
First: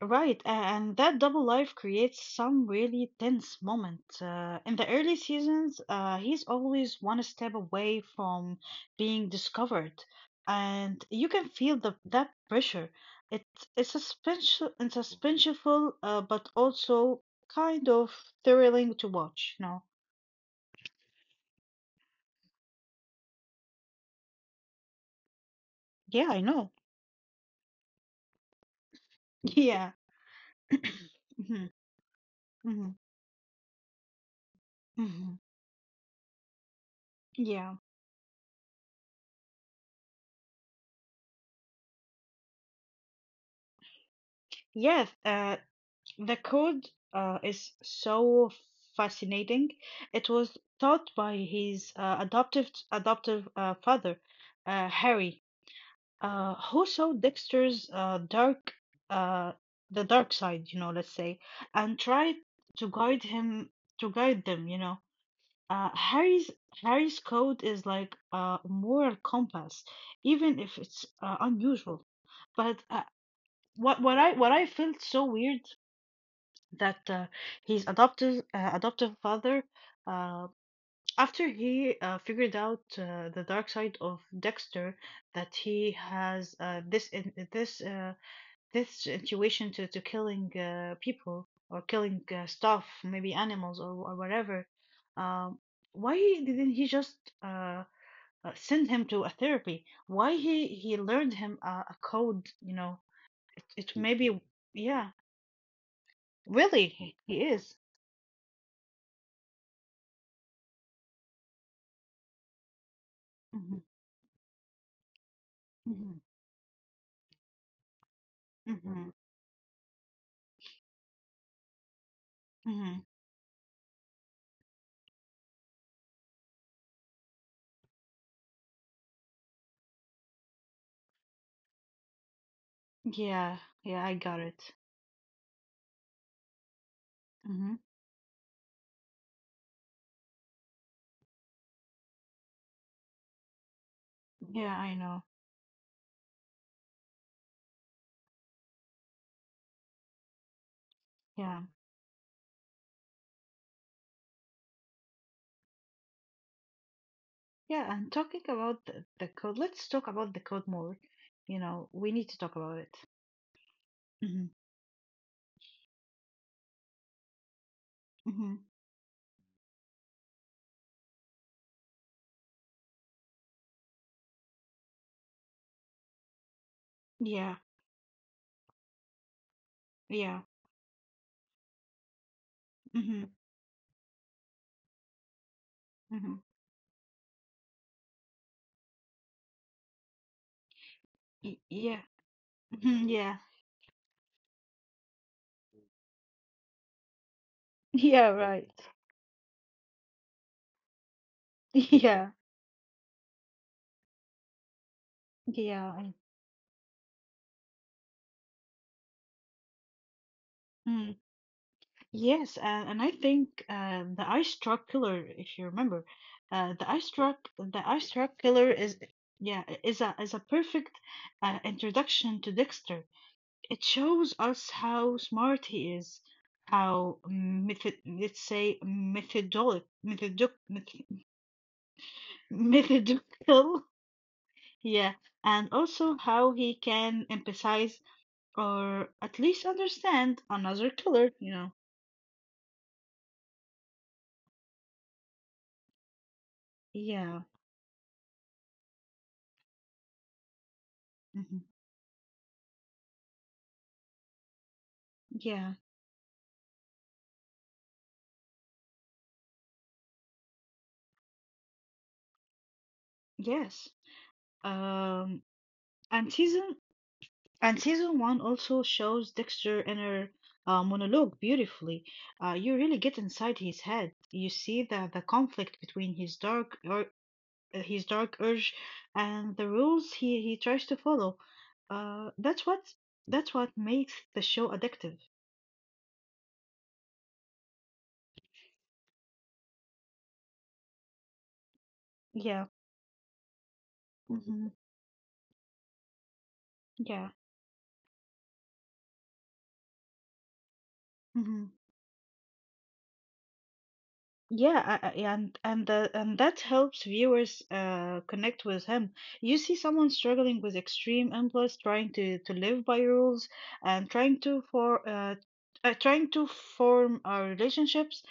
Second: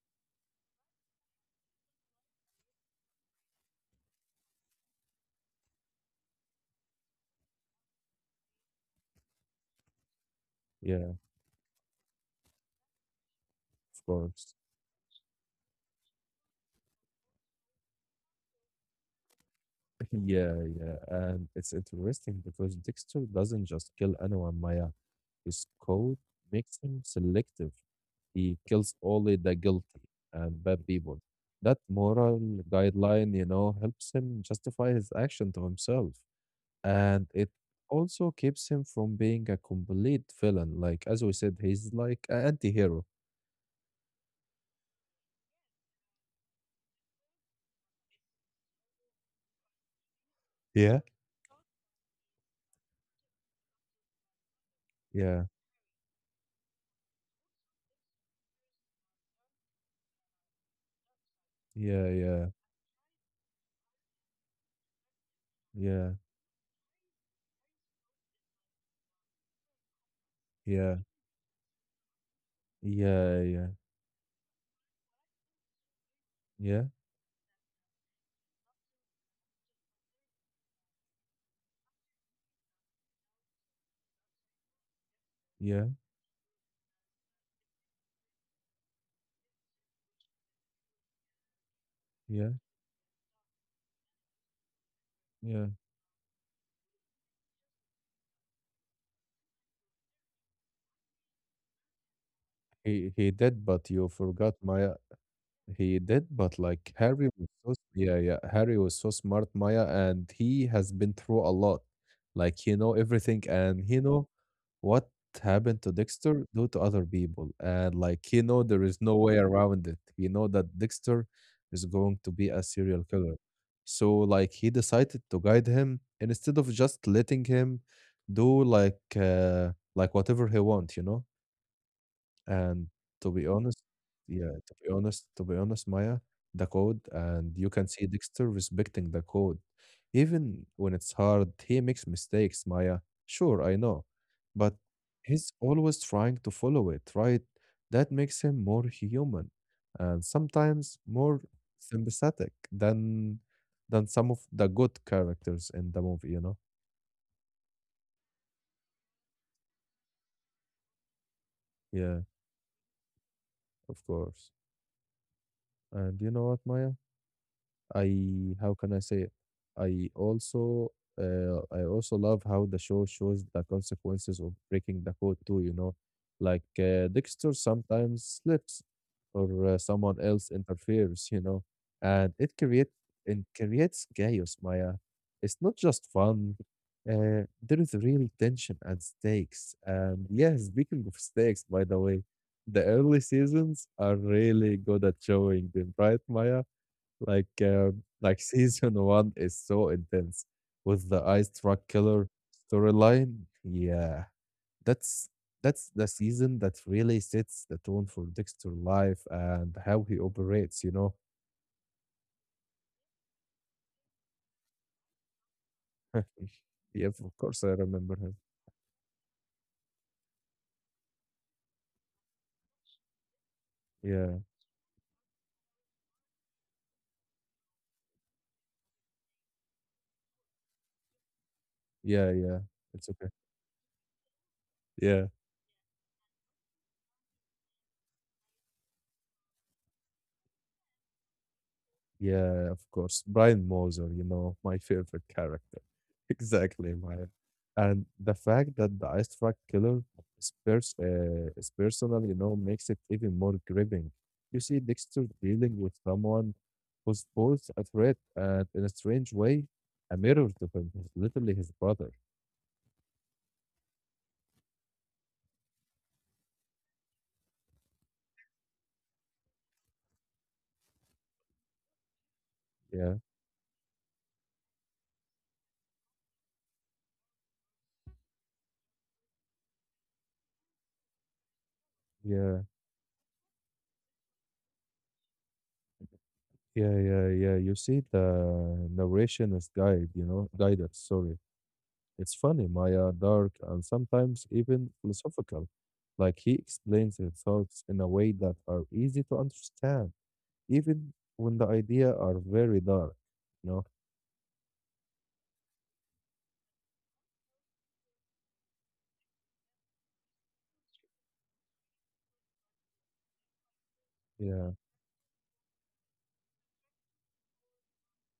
right. a- And that double life creates some really tense moments. Uh, in the early seasons, uh, he's always one step away from being discovered, and
Yeah,
you can feel the that pressure. It it's
of course.
suspension and suspenseful, uh, but also kind of thrilling to watch. No,
Yeah, yeah. And it's interesting because Dexter doesn't just kill anyone, Maya. His code
yeah, I know.
makes him selective. He kills only the
Yeah.
guilty and bad people.
Mhm,
That moral
mhm,
guideline, you know, helps him justify his
mhm.
action to himself, and it
Yeah.
also keeps him from being a complete villain. Like as we said, he's like an anti-hero.
Yes, uh, the code uh, is so fascinating. It was
Yeah.
taught by his uh, adoptive adoptive uh, father, uh, Harry,
Yeah,
uh, who saw Dexter's uh, dark uh, the dark side, you know, let's say, and tried
yeah,
to guide him to guide them, you know.
yeah,
Uh,
yeah,
Harry's Harry's code is like a moral compass, even if
yeah,
it's uh, unusual. But uh,
yeah, yeah,
what what I what I felt so weird
yeah,
that uh, his adoptive uh, adoptive father, uh, after he uh, figured out uh, the dark side of Dexter, that
yeah,
he has uh, this in this uh, this situation to, to killing uh, people or killing uh,
yeah,
stuff, maybe animals or, or whatever. Um,
yeah.
why didn't he just uh, uh, send him to a therapy? Why he he learned him uh, a code? You know,
He he did, but
it
you
maybe
forgot my.
yeah,
He did, but
really
like
he,
Harry
he
was so,
is.
yeah, yeah, Harry was so smart, Maya, and he has been through a lot. Like he know everything, and
Hmm.
he know what happened to
Hmm.
Dexter due to other people, and like he know there is
Hmm.
no way around it. He know that Dexter is going to be a serial
Hmm.
killer, so like he decided to guide him instead of just letting him do like uh, like whatever he want, you know. And to be
Yeah,
honest,
yeah, I got
yeah, to
it.
be honest, to be honest, Maya, the code, and you
Hmm.
can see Dexter respecting the code. Even when it's hard, he makes mistakes, Maya. Sure, I know. But
Yeah, I know.
he's always trying to follow it, right? That makes him more human and sometimes more
Yeah,
sympathetic than than some of the good characters in the movie, you know?
yeah. And talking about the, the code, let's talk about the code more. You know, we
Yeah,
need to talk about it.
of course.
Mm-hmm.
And you know what, Maya? I
Mhm.
how can I say it? I also uh, I also love how the show shows the consequences of breaking the code too, you know, like uh, Dexter
Yeah.
sometimes slips or uh, someone
Yeah.
else interferes, you know, and it creates
Mhm.
it creates chaos, Maya. It's not just
Mhm.
fun. Uh, there is real tension and stakes. And yeah, speaking of stakes,
Y-
by the
Yeah.
way, the
Mhm.
early
Yeah.
seasons are really good at showing them, right, Maya? Like uh,
Yeah,
like
right.
season one is so intense with the ice truck killer
Yeah.
storyline. Yeah, that's that's
Yeah.
the
and-
season that really sets the tone for Dexter life and how he operates. You know.
Mm. Yes, uh, and I think uh, the ice truck killer, if you remember, uh, the
Yeah,
ice
of
truck,
course I
the
remember
ice
him.
truck killer is, yeah, i- is a is a perfect uh, introduction to Dexter. It
Yeah,
shows us how smart he is, how method, let's say methodolic, methodic, meth-
yeah, yeah. It's okay.
methodical. Yeah,
Yeah.
and also how he can emphasize or at least understand another color, you know.
Yeah, of course. Brian Moser, you know, my favorite character. Exactly, Maya.
Yeah.
And the fact that the ice truck killer is, pers- uh,
Hmm.
is personal, you know, makes it even more gripping. You see Dexter dealing
Yeah.
with someone who's both a threat and, in a strange way, a mirror to him. He's literally his brother.
Yes. Um and season and season one also shows Dexter inner uh, monologue beautifully. Uh, you really
Yeah,
get inside his head. You see the the conflict between his dark or his dark urge and the rules he he tries to follow. Uh,
yeah,
that's what that's what makes the show addictive.
yeah, yeah, yeah. You see the narration is guide, you know, guided, sorry. It's funny,
Yeah.
Maya, dark, and sometimes
Mhm.
even philosophical. Like he explains his
Yeah.
thoughts in a way that are easy to understand, even when the
Mhm.
idea are very dark, you know?
Yeah, I, I, yeah, and and the, and that helps viewers uh connect with him. You see someone struggling with extreme impulse, trying to to live by rules and trying to
Yeah,
for uh, uh trying to form uh, relationships.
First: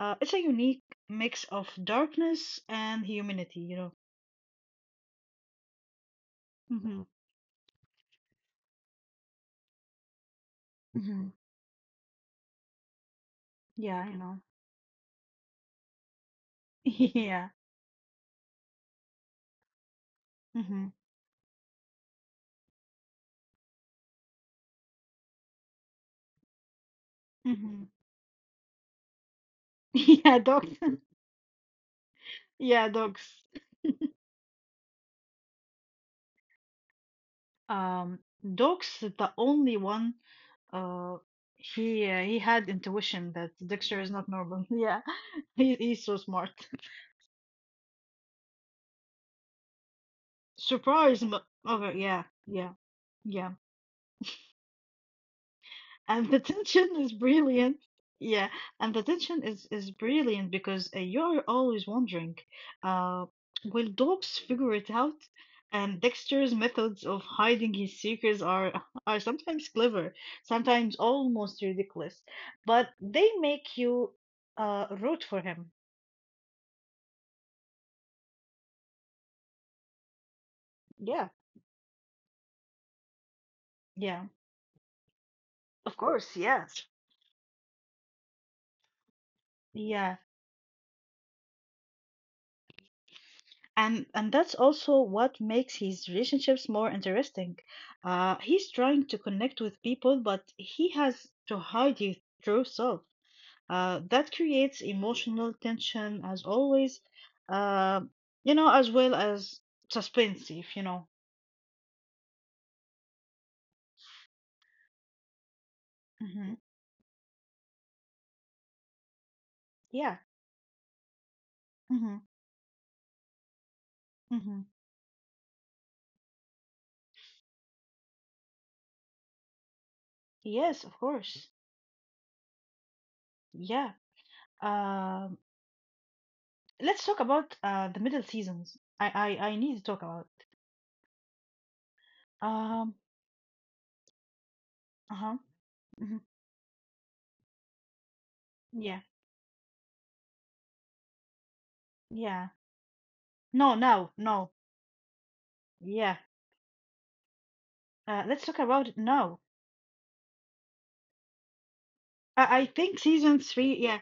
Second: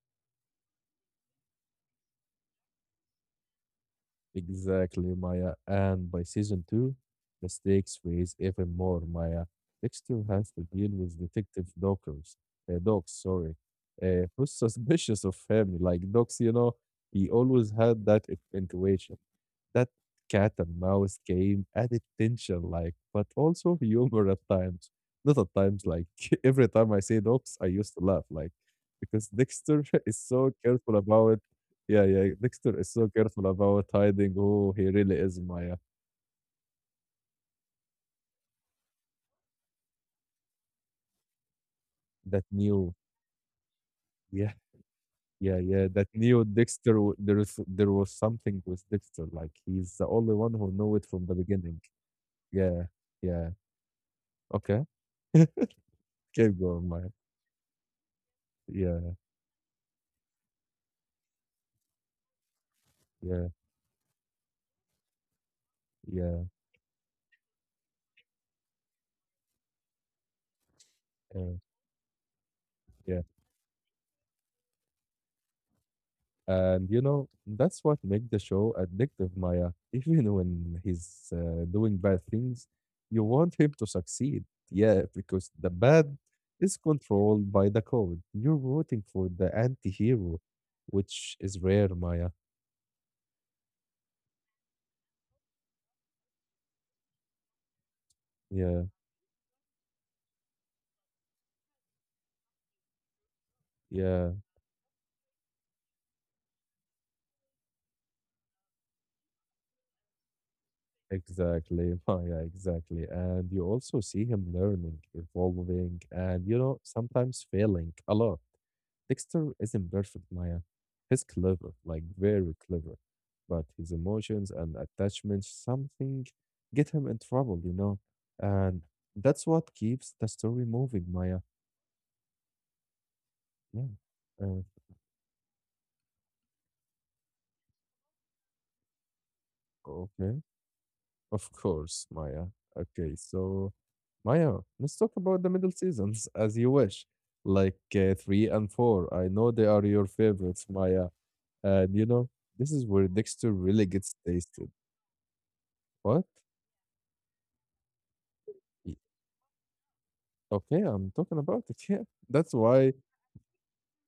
Uh, it's a unique mix of darkness and humanity, you know.
exactly, Maya. And by season two,
Mhm.
the stakes raise even more, Maya. Dexter has to deal with
Mhm.
detective dockers, uh, dogs, sorry,
Yeah, you
uh,
know.
who's suspicious of him, like dogs, you know, he
Yeah.
always had that in- intuition. That cat and
Mhm.
mouse game added tension, like, but also humor at times. Not at times, like, every time I say dogs, I
Mhm.
used to laugh, like, because Dexter is
Yeah,
so
dogs.
careful about, yeah, yeah, Dexter is
Yeah,
so
dogs.
careful about hiding who he really is, Maya.
Um, Dogs the only one. Uh, he uh, he
That
had
new,
intuition that Dexter is not
yeah,
normal. Yeah,
yeah,
he,
yeah,
he's
that
so
new
smart.
Dexter, w- there is, there was something with Dexter, like, he's the only one who knew it from
Surprise!
the
mo-
beginning.
Okay, yeah, yeah,
Yeah, yeah,
yeah.
okay.
And the
Keep going,
tension
Maya.
is brilliant. Yeah, and the
Yeah,
tension is is brilliant because uh, you're always wondering, uh,
yeah,
will dogs figure it out? And
yeah,
Dexter's methods of hiding his secrets are are sometimes clever, sometimes
yeah.
almost ridiculous, but
Yeah.
they make you uh root for him.
And you know, that's what makes the show addictive, Maya. Even when he's
Yeah.
uh, doing bad things, you want him to
Yeah.
succeed. Yeah, because the
Of
bad
course,
is
yes.
controlled by the code. You're rooting for the
Yeah,
anti-hero, which is rare, Maya.
and and that's also what makes his relationships more interesting. Uh, he's
Yeah,
trying to connect with people, but he has to hide his true self. Uh,
yeah,
that creates emotional tension as always, uh, you know, as well as suspense, if you know.
exactly, Maya, exactly. And you also see him learning, evolving, and you
Hmm.
know, sometimes failing a lot. Dexter isn't
Yeah.
perfect, Maya. He's clever, like
Hmm.
very clever, but his emotions
Hmm.
and attachment something get him in trouble, you know, and that's what keeps the story
Yes, of
moving, Maya.
course.
Yeah.
Yeah.
Uh,
Um, let's talk about uh, the middle seasons. I, I I need to talk about.
okay. Of course, Maya.
Um,
Okay, so Maya, let's talk
Uh-huh.
about the middle
Hmm.
seasons as you wish, like uh, three and
Yeah.
four. I know they are your favorites, Maya, and you know
Yeah.
this is where Dexter
No,
really gets
no, no.
tasted.
Yeah.
What?
Uh, let's talk about no.
Okay, I'm talking about it. Yeah, that's
I, I
why.
think season three, yeah.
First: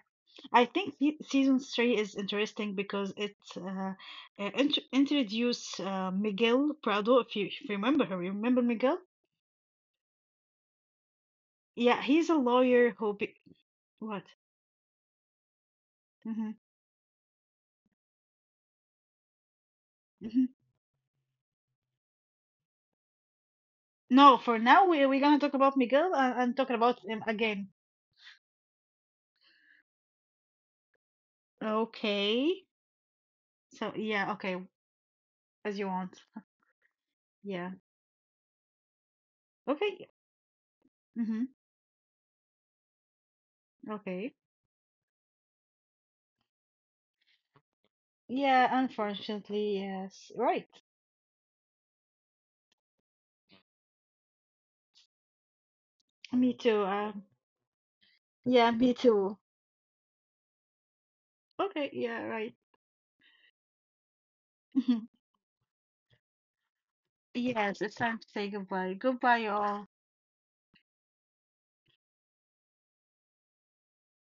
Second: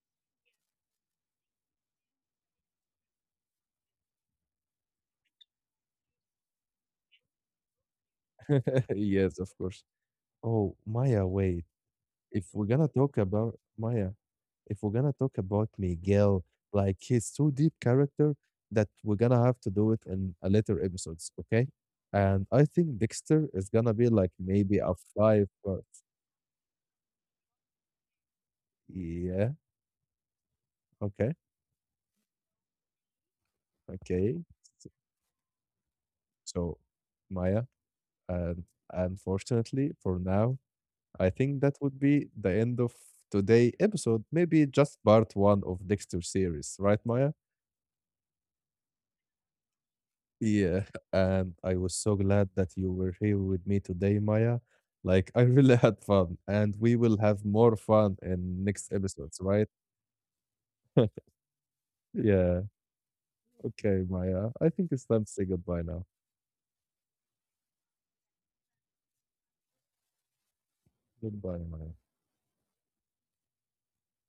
I think se- season three is interesting because it uh, uh, int introduce uh, Miguel Prado, if you, if you remember her. You remember Miguel?
Yes, of course. Oh, Maya, wait.
Yeah, he's a
If we're gonna
lawyer who
talk
be
about Maya,
what?
if we're gonna talk about Miguel,
Hmm.
like he's so deep character that we're gonna have to do it in
Hmm.
a later episodes, okay? And I think Dexter is gonna be like
No, for
maybe
now
a
we we're gonna
five
talk about
part.
Miguel and, and talking about him again.
Yeah, okay,
Okay. So
okay.
yeah, okay, as you want.
So Maya,
Yeah.
and unfortunately
Okay. Yeah.
for now, I
Mm-hmm.
think that would be the end of today episode.
Okay.
Maybe just part one of Dexter series, right, Maya?
Yeah, unfortunately, yes. Right.
Yeah. And I was so glad that you were here with me today, Maya. Like I really had fun,
Me
and
too.
we will
Um,
have more fun in
yeah,
next
me
episodes,
too.
right?
Okay, yeah, right.
Yeah. Okay, Maya. I think it's time to say goodbye now.
Yes, it's time to say goodbye. Goodbye, all.
Goodbye, Maya.